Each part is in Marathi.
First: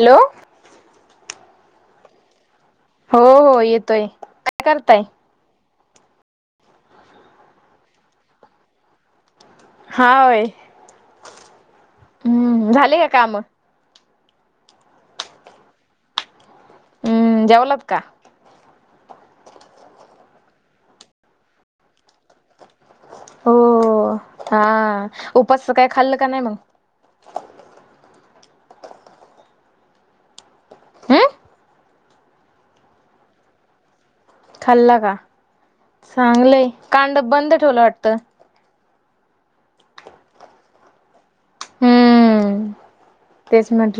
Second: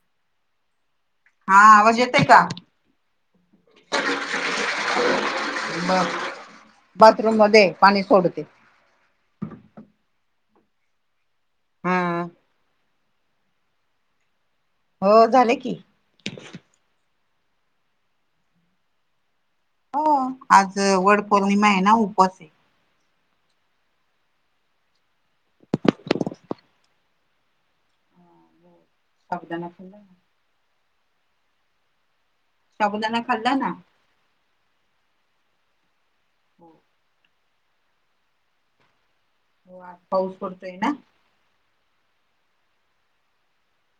हॅलो. हां आवांज येतंय कां? हो हो येतोय कायं कंट करतांय? बरं बाथरूंम मध्यें पाणी सोडते. होयं हा. हम्मं झाले कां कामं? हो झाले की. हम्मं जेवलांत कां? हो आंज वडं पौर्णिमा आहे नां उपास आहे. हो हां उपासचं कांहीं खाल्लं की नाहीं मंग? साबुदाणा हम्म साबुदाणा खाल्लां नां. खाल्लां नां चांगलंय हो कांड बंद ठेवलं वाटतं? हो पाऊस पडतोय नां. हम्मं.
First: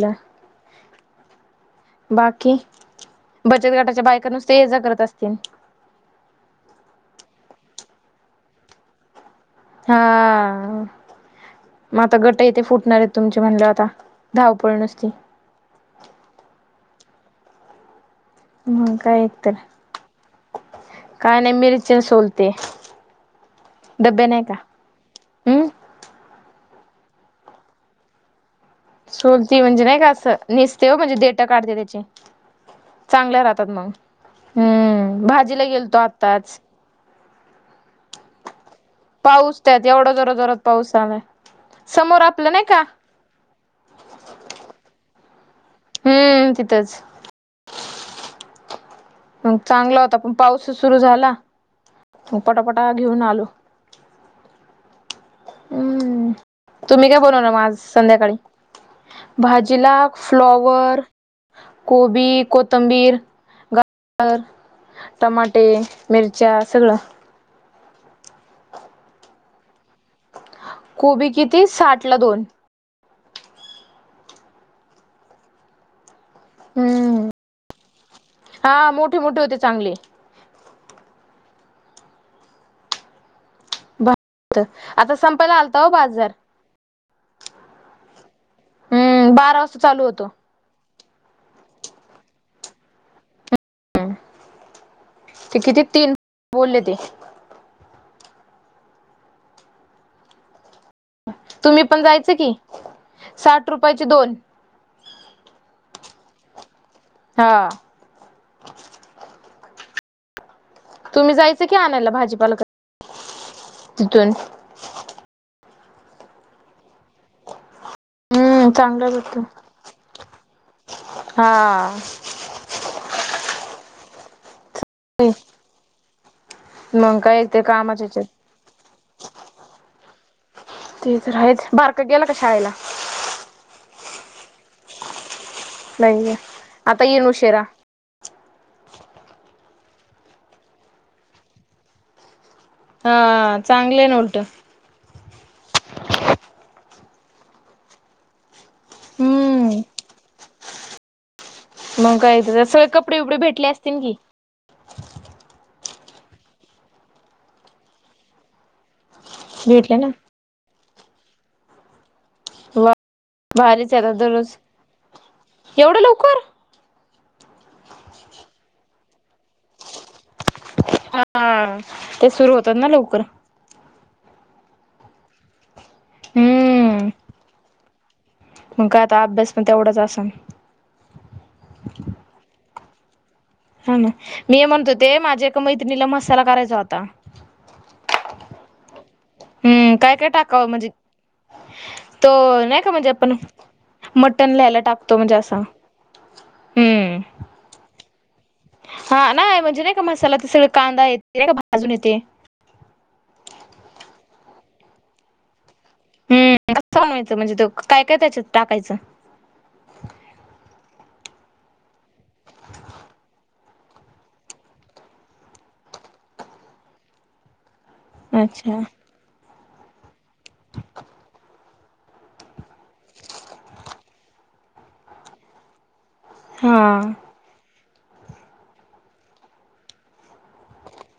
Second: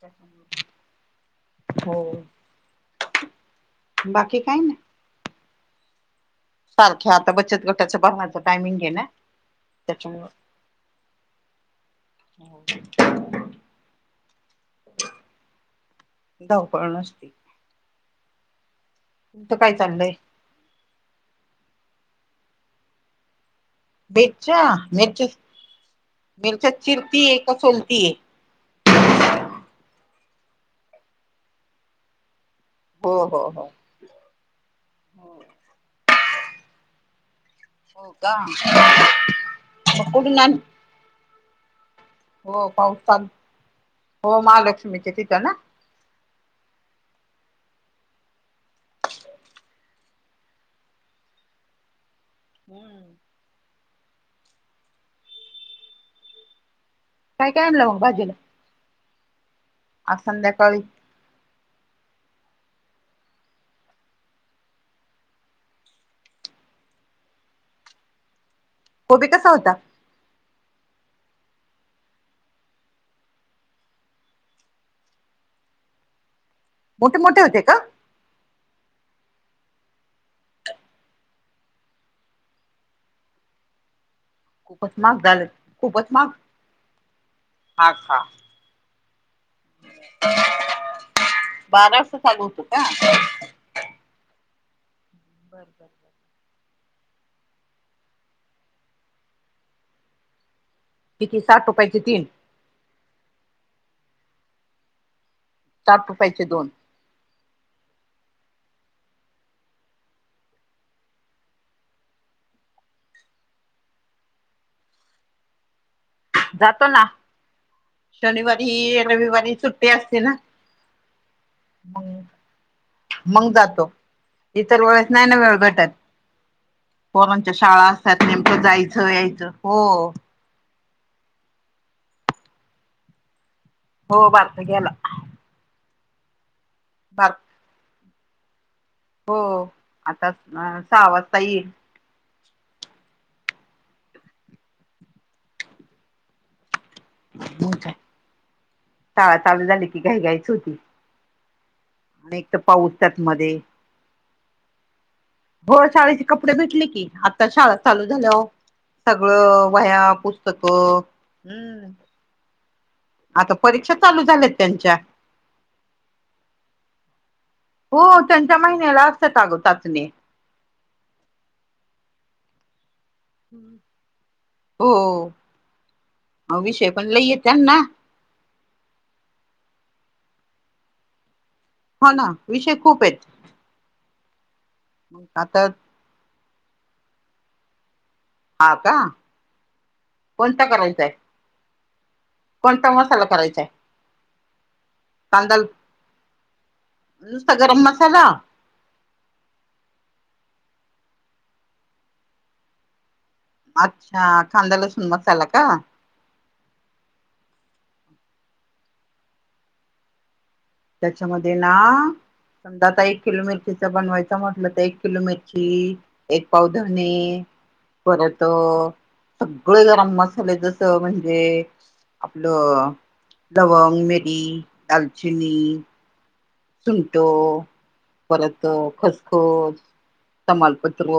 त्यांच्यामुळे. बाकी बघतं गटांच्या बायकां बाकी नुसतं काय ये जां करतं असतील? सांरख्या आंता बचतं गटाचं भराचं टायमिंगे नां. हां. मंग आंता गटं येथे फुटणारे आहेतं तुमचे म्हणल्यांव आंता धावपळ नुसती. धावपळ नसती. हम्मं कायं एक काय तरं चाललंय? कायं नाहीं मिर्च्या सोलतीय मिर्च्या मिर्च्या हम्म मिर्च्या चिरतीय कां सोलतीय? सोलती म्हणजे नाहीं कां असं नेसते हो म्हणजे डेट काढते त्यांचे- हो चांगल्या हो हो. राहतांत मंग हम्मं भाजीला गेलतो आत्ताचं. हो कां. पाऊस त्यांत एवढां जोरां जोरांत पाऊस आंलाय समोर आं- हो पाऊस चालूं हां महालक्ष्मीचे तिथं नां? हम्मं तिथंच. मंग चांगला होतां पणं पाऊसचं सुरूं झालां मंग पटापटा हम्म. घेऊन आलो. हम्मं तुम्हीं कायं बनवलं काय मंग काय आंज आणलं मग भाजीला संध्याकांळी? भाजी लां आज संध्याकाळी फ्लॉवर कोबी कोथंबीर गवांर- टमाटे मिर्च्या सगळं. कोबी असां होतां? कोबी किती साठ लां दोन. हम्मं. मोठे, मोठे होते का? हा मोठे, मोठे होते चांगले. खूपच आता महाग झालत, संपायला आलता हो खूपच महाग बाजार हा खा [inaudible] हम्म बारा वाजता चालू होतो बारा वाजता चालू होतो का? हम्म, ते किती तीन बोलले ते किती साठ तुम्ही रुपयाचे पण तीन जायच की साठ रुपयाचे दोन. साठ रुपायचे दोन. हा. तुम्ही जायचं की आणायला भाजीपाला तिथून. जातोना हम्म शनिवारी, चांगलं भेटतो रविवारी सुट्टी असते ना. हा मंग जातो. इतर वेळेस नाही ना वेळ भेटत मग काय पोरांच्या ते शाळा कामाच्या असतात नेम हेच्यात कुठे जायचं यायचं हो. ते तर आहेच, बारकं गेलं का शाळेला? हो बारका गेला. नाहीये आता इन बार उशिरा. हो आता सहा वाजता येईल. हा चांगले ना उलटं. मगं काय, शाळा चालू हम्म झाली की घाई, घाईच होती. मग आणि काय एक तर सगळे पाऊस कपडे त्यात वपडे मध्ये भेटले असतीन की? हो शाळेचे कपडे भेटले की आता शाळा चालू झाल्यावर सगळं भेटले वह्या ना पुस्तकं, हम्म. वा [inaudible] आता परीक्षा चालू झाल्यात त्यांच्या. एवढ्या लवकर? हो त्यांच्या महिन्याला असत्यात अ ग चाचणी. हा ते सुरू होतात ना लवकर. हो, विषय पण हम्म लई ए त्यांना? मग काय आता अभ्यास पण तेवढाच आसन. हो ना विषय खूप आहेत. हा ना, मी हे म्हणत होते माझ्या एका आता मैत्रिणीला मसाला करायचा होता. हा का. हम्म, काय, काय कोणता टाकावं म्हणजे करायचाय तो नाही कोणता का म्हणजे मसाला आपण करायचाय मटण ला याला टाकतो म्हणजे कांदा असा? हम्म नुसता गरम मसाला? हा नाही म्हणजे नाही का मसाला ते सगळे कांदा येते नाही का भाजून येते. अच्छा कांदा लसुण मसाला का? हम्म, कसं बनवायचा म्हणजे ते काय, काय त्याच्यात टाकायच‌. त्याच्यामध्ये ना समजा आता एक किलो मिरचीचं बनवायचं म्हटलं तर एक किलो मिरची एक पाव धने परत अ अच्छा सगळे गरम मसाले जस म्हणजे आपलं लवंग, मिरी, दालचिनी हा सुंट परत खसखस. तमालपत्र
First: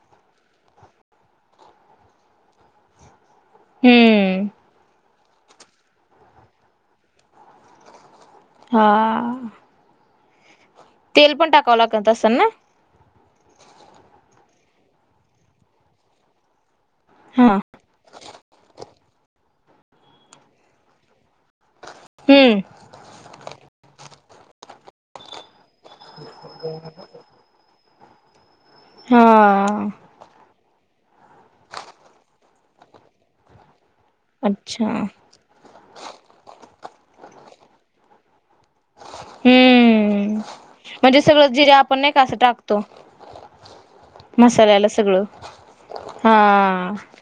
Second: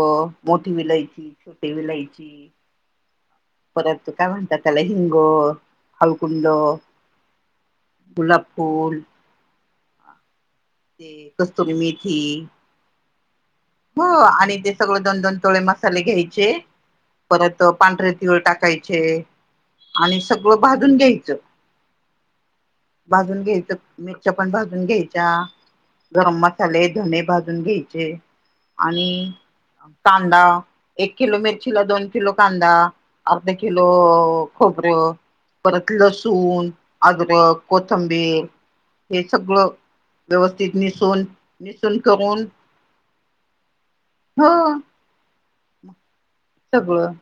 मोठी विलायची, छोटी विलायची, परत काय हम्म म्हणतात त्याला, हिंग, हाळकुंड, गुलाब, हा्््््् ते तेल पण कस्तुरी टाकावं लागत असल मेथी ना. हो आणि ते सगळं दोन दोन तोळे मसाले घ्यायचे हा परत, पांढरे तिळं टाकायचे आणि सगळं भाजून घ्यायचं. हम्म भाजून घ्यायचं मिरच्या पण भाजून घ्यायच्या गरम मसाले धने भाजून, भाजुन घ्यायचे आणि हा कांदा एक किलो मिरचीला दोन किलो कांदा अर्धा किलो, अच्छा खोबरं, परत लसूण, अद्रक, कोथंबीर, हे सगळं हम्म. व्यवस्थित निसून निसून करून त मसाल्याला सगळं- ह [inaudible] हा... सगळं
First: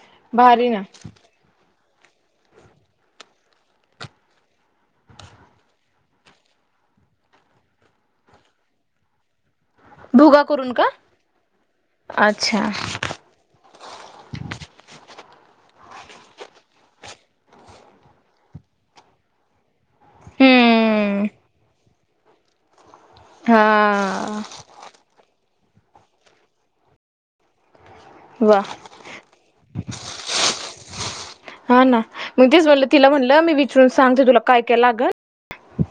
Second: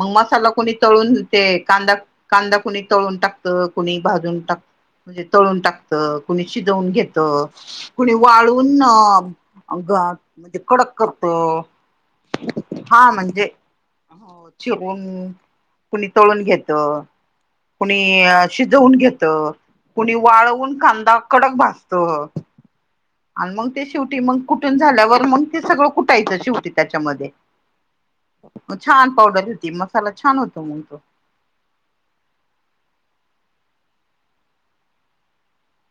मग मसाला भारी कोुणी ना तळून ते कांदा कांदा कुणी तळून टाकतं कुणी भाजून टाकतं. म्हणजे तळून टाकत, कुणी शिजवून घेत, कुणी वाळून भुगा अगं करून का कडक करतं अच्छा हा म्हणजे, चिरुन कुणी तळून घेत. कुणी शिजवून घेत. कुणी वाळवून कांदा हम्म. कडक भाजत. आणि हा मग ते शेवटी मग कुठून झाल्यावर मग ते सगळं कुठायचं शेवटी त्यांच्यामध्ये. वा. छान पावडर होती. मसाला छान होतो मग तो हा ना मी तेच म्हणल तिला म्हणलं मी विचरून सांगते तुला काय काय लागलंन.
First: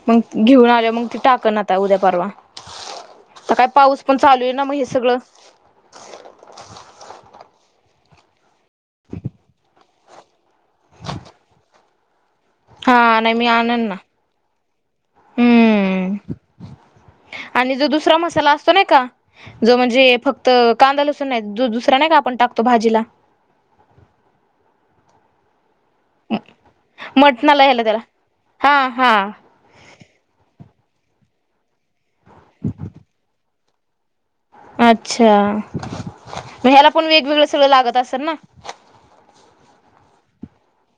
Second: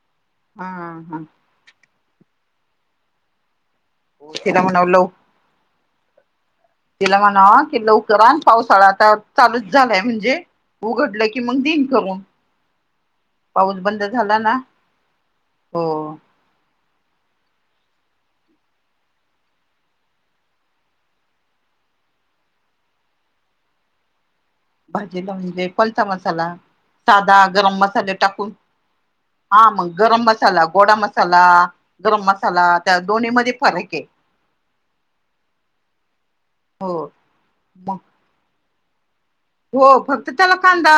मग घेऊन हा आले मग त हा टाक नता उद्या परवा तर काय पाऊस पण चालू आहे तिला ना मग हे म्हणाव ल सगळं [unintelligible] तिला म्हणाव की लवकरआन पावसाळा आता चालूच झालाय म्हणजे, उघडलं की मग दिन करून. हा नाही मी पाऊस आणन बंद झाला ना हो हम्म. आणि जो दुसरा मसाला असतो नाही का. जो म्हणजे फक्त कांदा लसून नाही. जो दुसरा नाही का आपण टाकतो भाजीला भाजीला म्हणजे कोणचा मसाला साधा मटणाला गरम ह्याला त्याला मसाले टाकून हा हा हा मग गरम मसाला, गोडा मसाला, गरम मसाला त्या दोन्ही मध्ये फरक आहे. अच्छा! मग ह्याला पण हो वेगवेगळं सगळं मग लागत असेल ना. हो फक्त त्याला कांदा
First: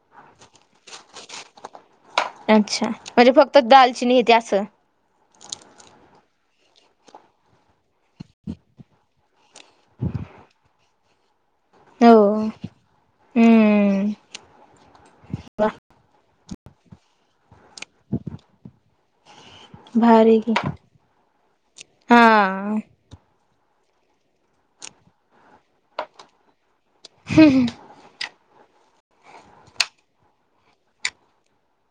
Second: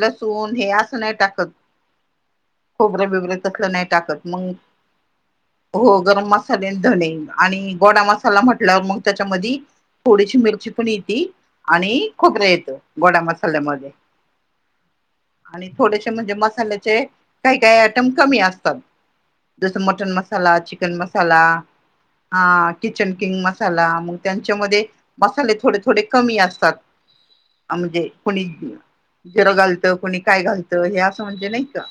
लसूण हे असं नाही टाकत. अच्छा खोबरे म्हणजे बिबरे फक्त तसलं नाही दालचिनी हे टाकत ते मग, असं हो गरम मसाले धणे आणि गोडा मसाला म्हटल्यावर मग त्यांच्यामध्ये थोडीशी मिरची पण येती आणि हो खुपतेल, गोडा मसाल्यामध्ये हम्म आणि वा थोडेसे म्हणजे मसाल्याचे. काही काही आयटम कमी असतात. जस मटन भारी की मसाला चिकन मसाला हा किती, किचन किंग मसाला, मग त्यांच्यामध्ये मसाले थोडे थोडे कमी असतात. हम ह म्हणजे कोणी जिर घालतं कोणी काय घालतं हे असं म्हणजे नाही का?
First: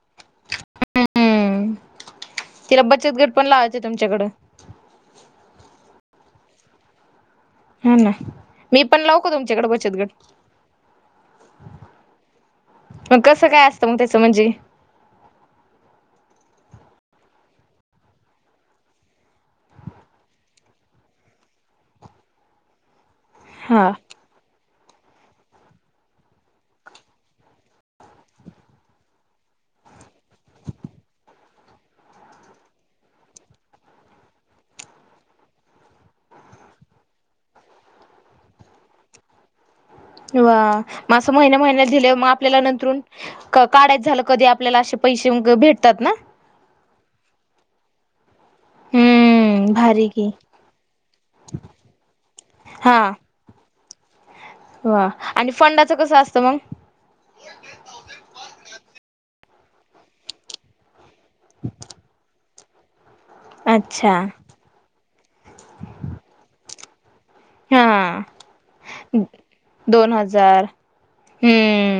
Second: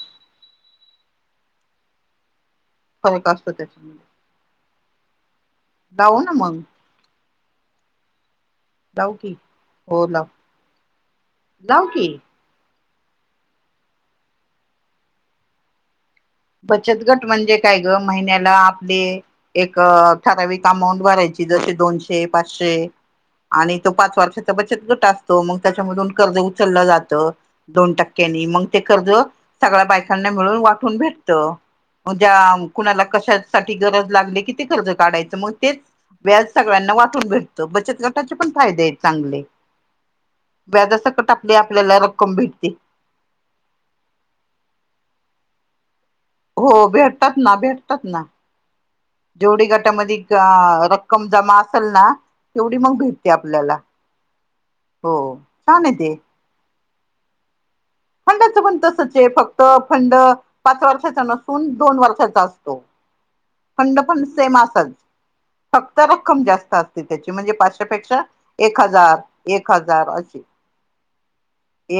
हम्म तिला बचत फरक गट पण असतो लावायचं त्याच्यामध्ये आमच्याकडं. लाऊ ना मग. हा ना, मी पण लावू लाऊ का की तुमच्याकडे बचत गट. लाऊ की. मग कसं काय असतं मग त्याचं म्हणजे बचत गट म्हणजे काय ग महिन्याला आपले एक ठराविक अमाऊंट भरायची जसे दोनशे पाचशे. आणि तो हा पाच वर्षाचा बचत गट असतो. मग त्याच्यामधून कर्ज उचललं जातं. दोन टक्क्यांनी मग ते कर्ज सगळ्या बायकांना मिळून वाटून भेटत. त ज्या कुणाला कशासाठी गरज लागली कि ते कर्ज काढायचं मग तेच व्याज सगळ्यांना वाटून भेटतं बचत गटाचे पण फायदे आहेत चांगले. वा व्याजासकट असं आपली महिन्या महिन्यात आपल्याला दिले मग रक्कम आपल्याला भेटते नंतरून काढायच झालं कधी आपल्याला असे पैसे भेटतात ना हो भेटतात ना भेटतात ना. जेवढी हम्म भारी गटामध्ये की रक्कम जमा असेल ना तेवढी मग भेट ते आपल्याला ह हो आणि छान आहे फंडाचं ते कसं असतं मग. फंडाचं पण तसच आहे फक्त फंड पाच वर्षाचा नसून दोन वर्षाचा असतो फंड अच्छा पण सेम फक्त रक्कम जास्त असती. त्याची म्हणजे हा पाचश्यापेक्षा एक हजार एक हजार अशी.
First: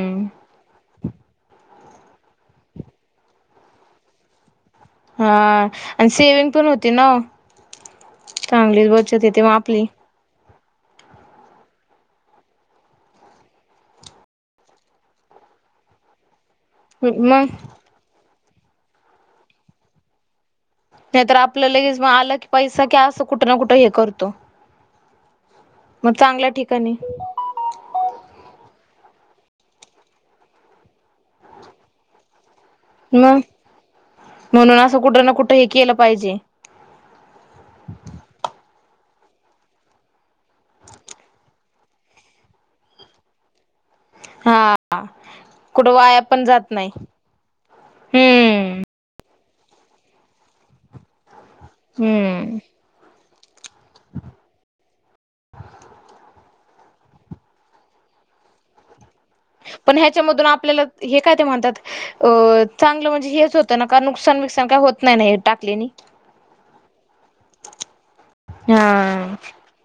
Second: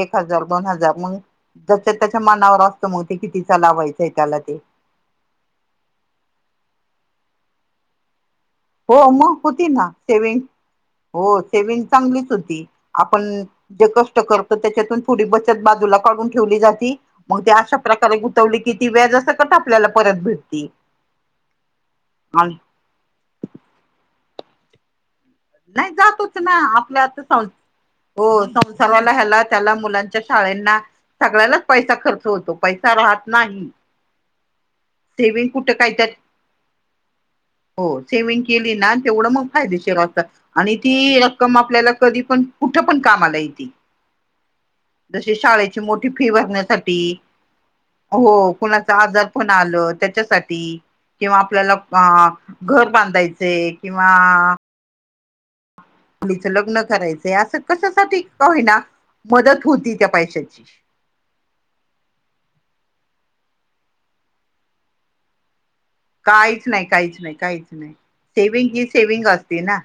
एक हजार दोन हजार मग जच्या त्याच्या मनावर असतं मग ते कितीचा लावायचंय त्याला ते. हा आणि सेविंग पण होती ना चांगलीच हो बचत येते मग होती आपली. ना सेविंग हो सेविंग चांगलीच होती. आपण जे कष्ट करतो त्याच्यातून थोडी बचत बाजूला काढून ठेवली जाते. मग ती अशा प्रकारे गुंतवली की ती व्याजसकट आपल्याला परत भेटती. नाहीतर आपल्या लगेचग आलं की पैसा क असं कुठं ना कुठं हे करतो. नाही मग चांगल्या जातोनाच ठिकाणी आपल्या संसारी आता. हो संसाराला ह्याला त्याला मुलांच्या शाळेना सगळ्यालाच पैसा खर्च होतो. पैसा राहत मग नाही. म्हणून असं कुठं ना सेविंग कुठं हे कुठे काय केलं त्यात पाहिजे. हो सेविंग केली ना तेवढं मग फायदेशीर असत. आणि ती रक्कम आपल्याला कधी पण कुठे पण काम आला येती. हा जसे शाळेची कुठं मोठी वाया फी पण जात नाही भरण्यासाठी. हो हम्म कुणाचा आजार पण आलं त्याच्यासाठी किंवा आपल्याला अ हम्म घर बांधायचे किंवा मुलीच लग्न करायचंय असं कशासाठी होईना मदत होती पण त्या ह्याच्यामधून पैशाची. आपल्याला हे काय ते म्हणतात अ चांगलं म्हणजे हेच होतं ना का नुकसान विकसान काही होत नाही नाही टाकले काहीच नाही काहीच नाही काहीच नाही सेव्हींग हा ही सेव्हीग असते ना.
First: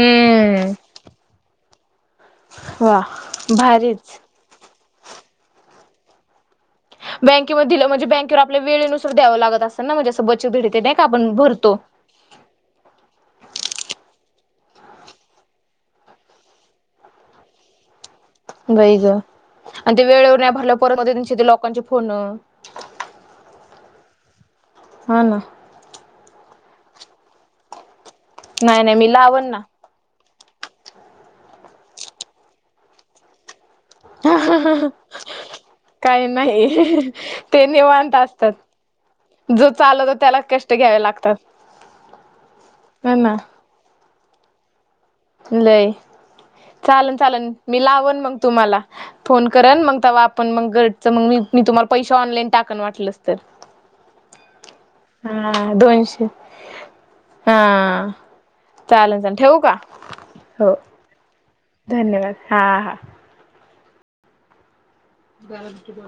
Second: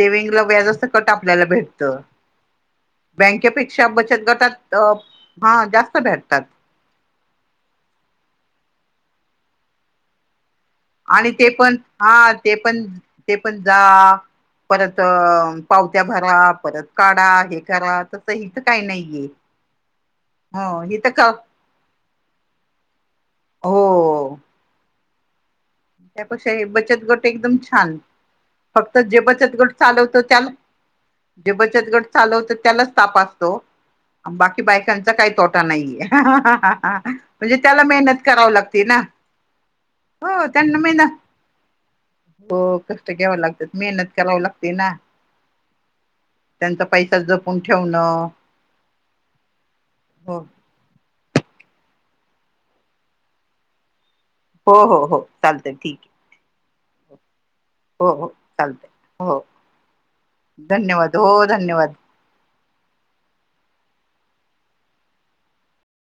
सेव्हीग ला व्याजासकट आपल्याला भेटत. वा बँकेपेक्षा भारीच बचत गटात हा जास्त भेटतात. बँकेमध्ये दिल म्हणजे बँकेवर आप वेळेनुसार द्याव लागत असे ना म्हणजे बचत का आणि आपण ते भरतो पण हा ते पण ते पण जा परत पावत्या भरा, परत काढा हे करा. इथं काही वई ग नाहीये आणि ते वेळेवर नाही भरलं हो हि परत तर का त्यांचे ते लोकांची फोन. हो. हा ना. त्यापेक्षा हे बचत गट एकदम छान. नाही नाही फक्त मी जे लावन बचत ना गट चालवत त्याला, जे बचत गट चालवत त्यालाच ताप असत ओ. बाकी बायकांचा काही तोटा नाहीये. [unintelligible] काही नाही म्हणजे ते त्याला निवांत मेहनत कराव असतात लाग ते ना. जो चालवतो त्याला हो कष्ट त्यांना घ्यावे मेहनत लागतात, हो [inaudible] कष्ट होना. घ्यावे मेहनत कराव लागते ना. लय. त्यांचा पैसा चालन-चालन जपून मी लावन ठेवणं मग तुम्हाला फोन करन मग तेव्हा हो आपण मग ग च मग मी, मी तुम्हाला पैसे ऑनलाईन टाकणं वाटलंस तर. हो हो हो [inaudible] हा चालतय ठीक आहे दोनशे. [inaudible] हा हो हो चालतय चालेल चाल हो ठेवू का? हो धन्यवाद हो धन्यवाद. धन्यवाद, हां हां. [unintelligible]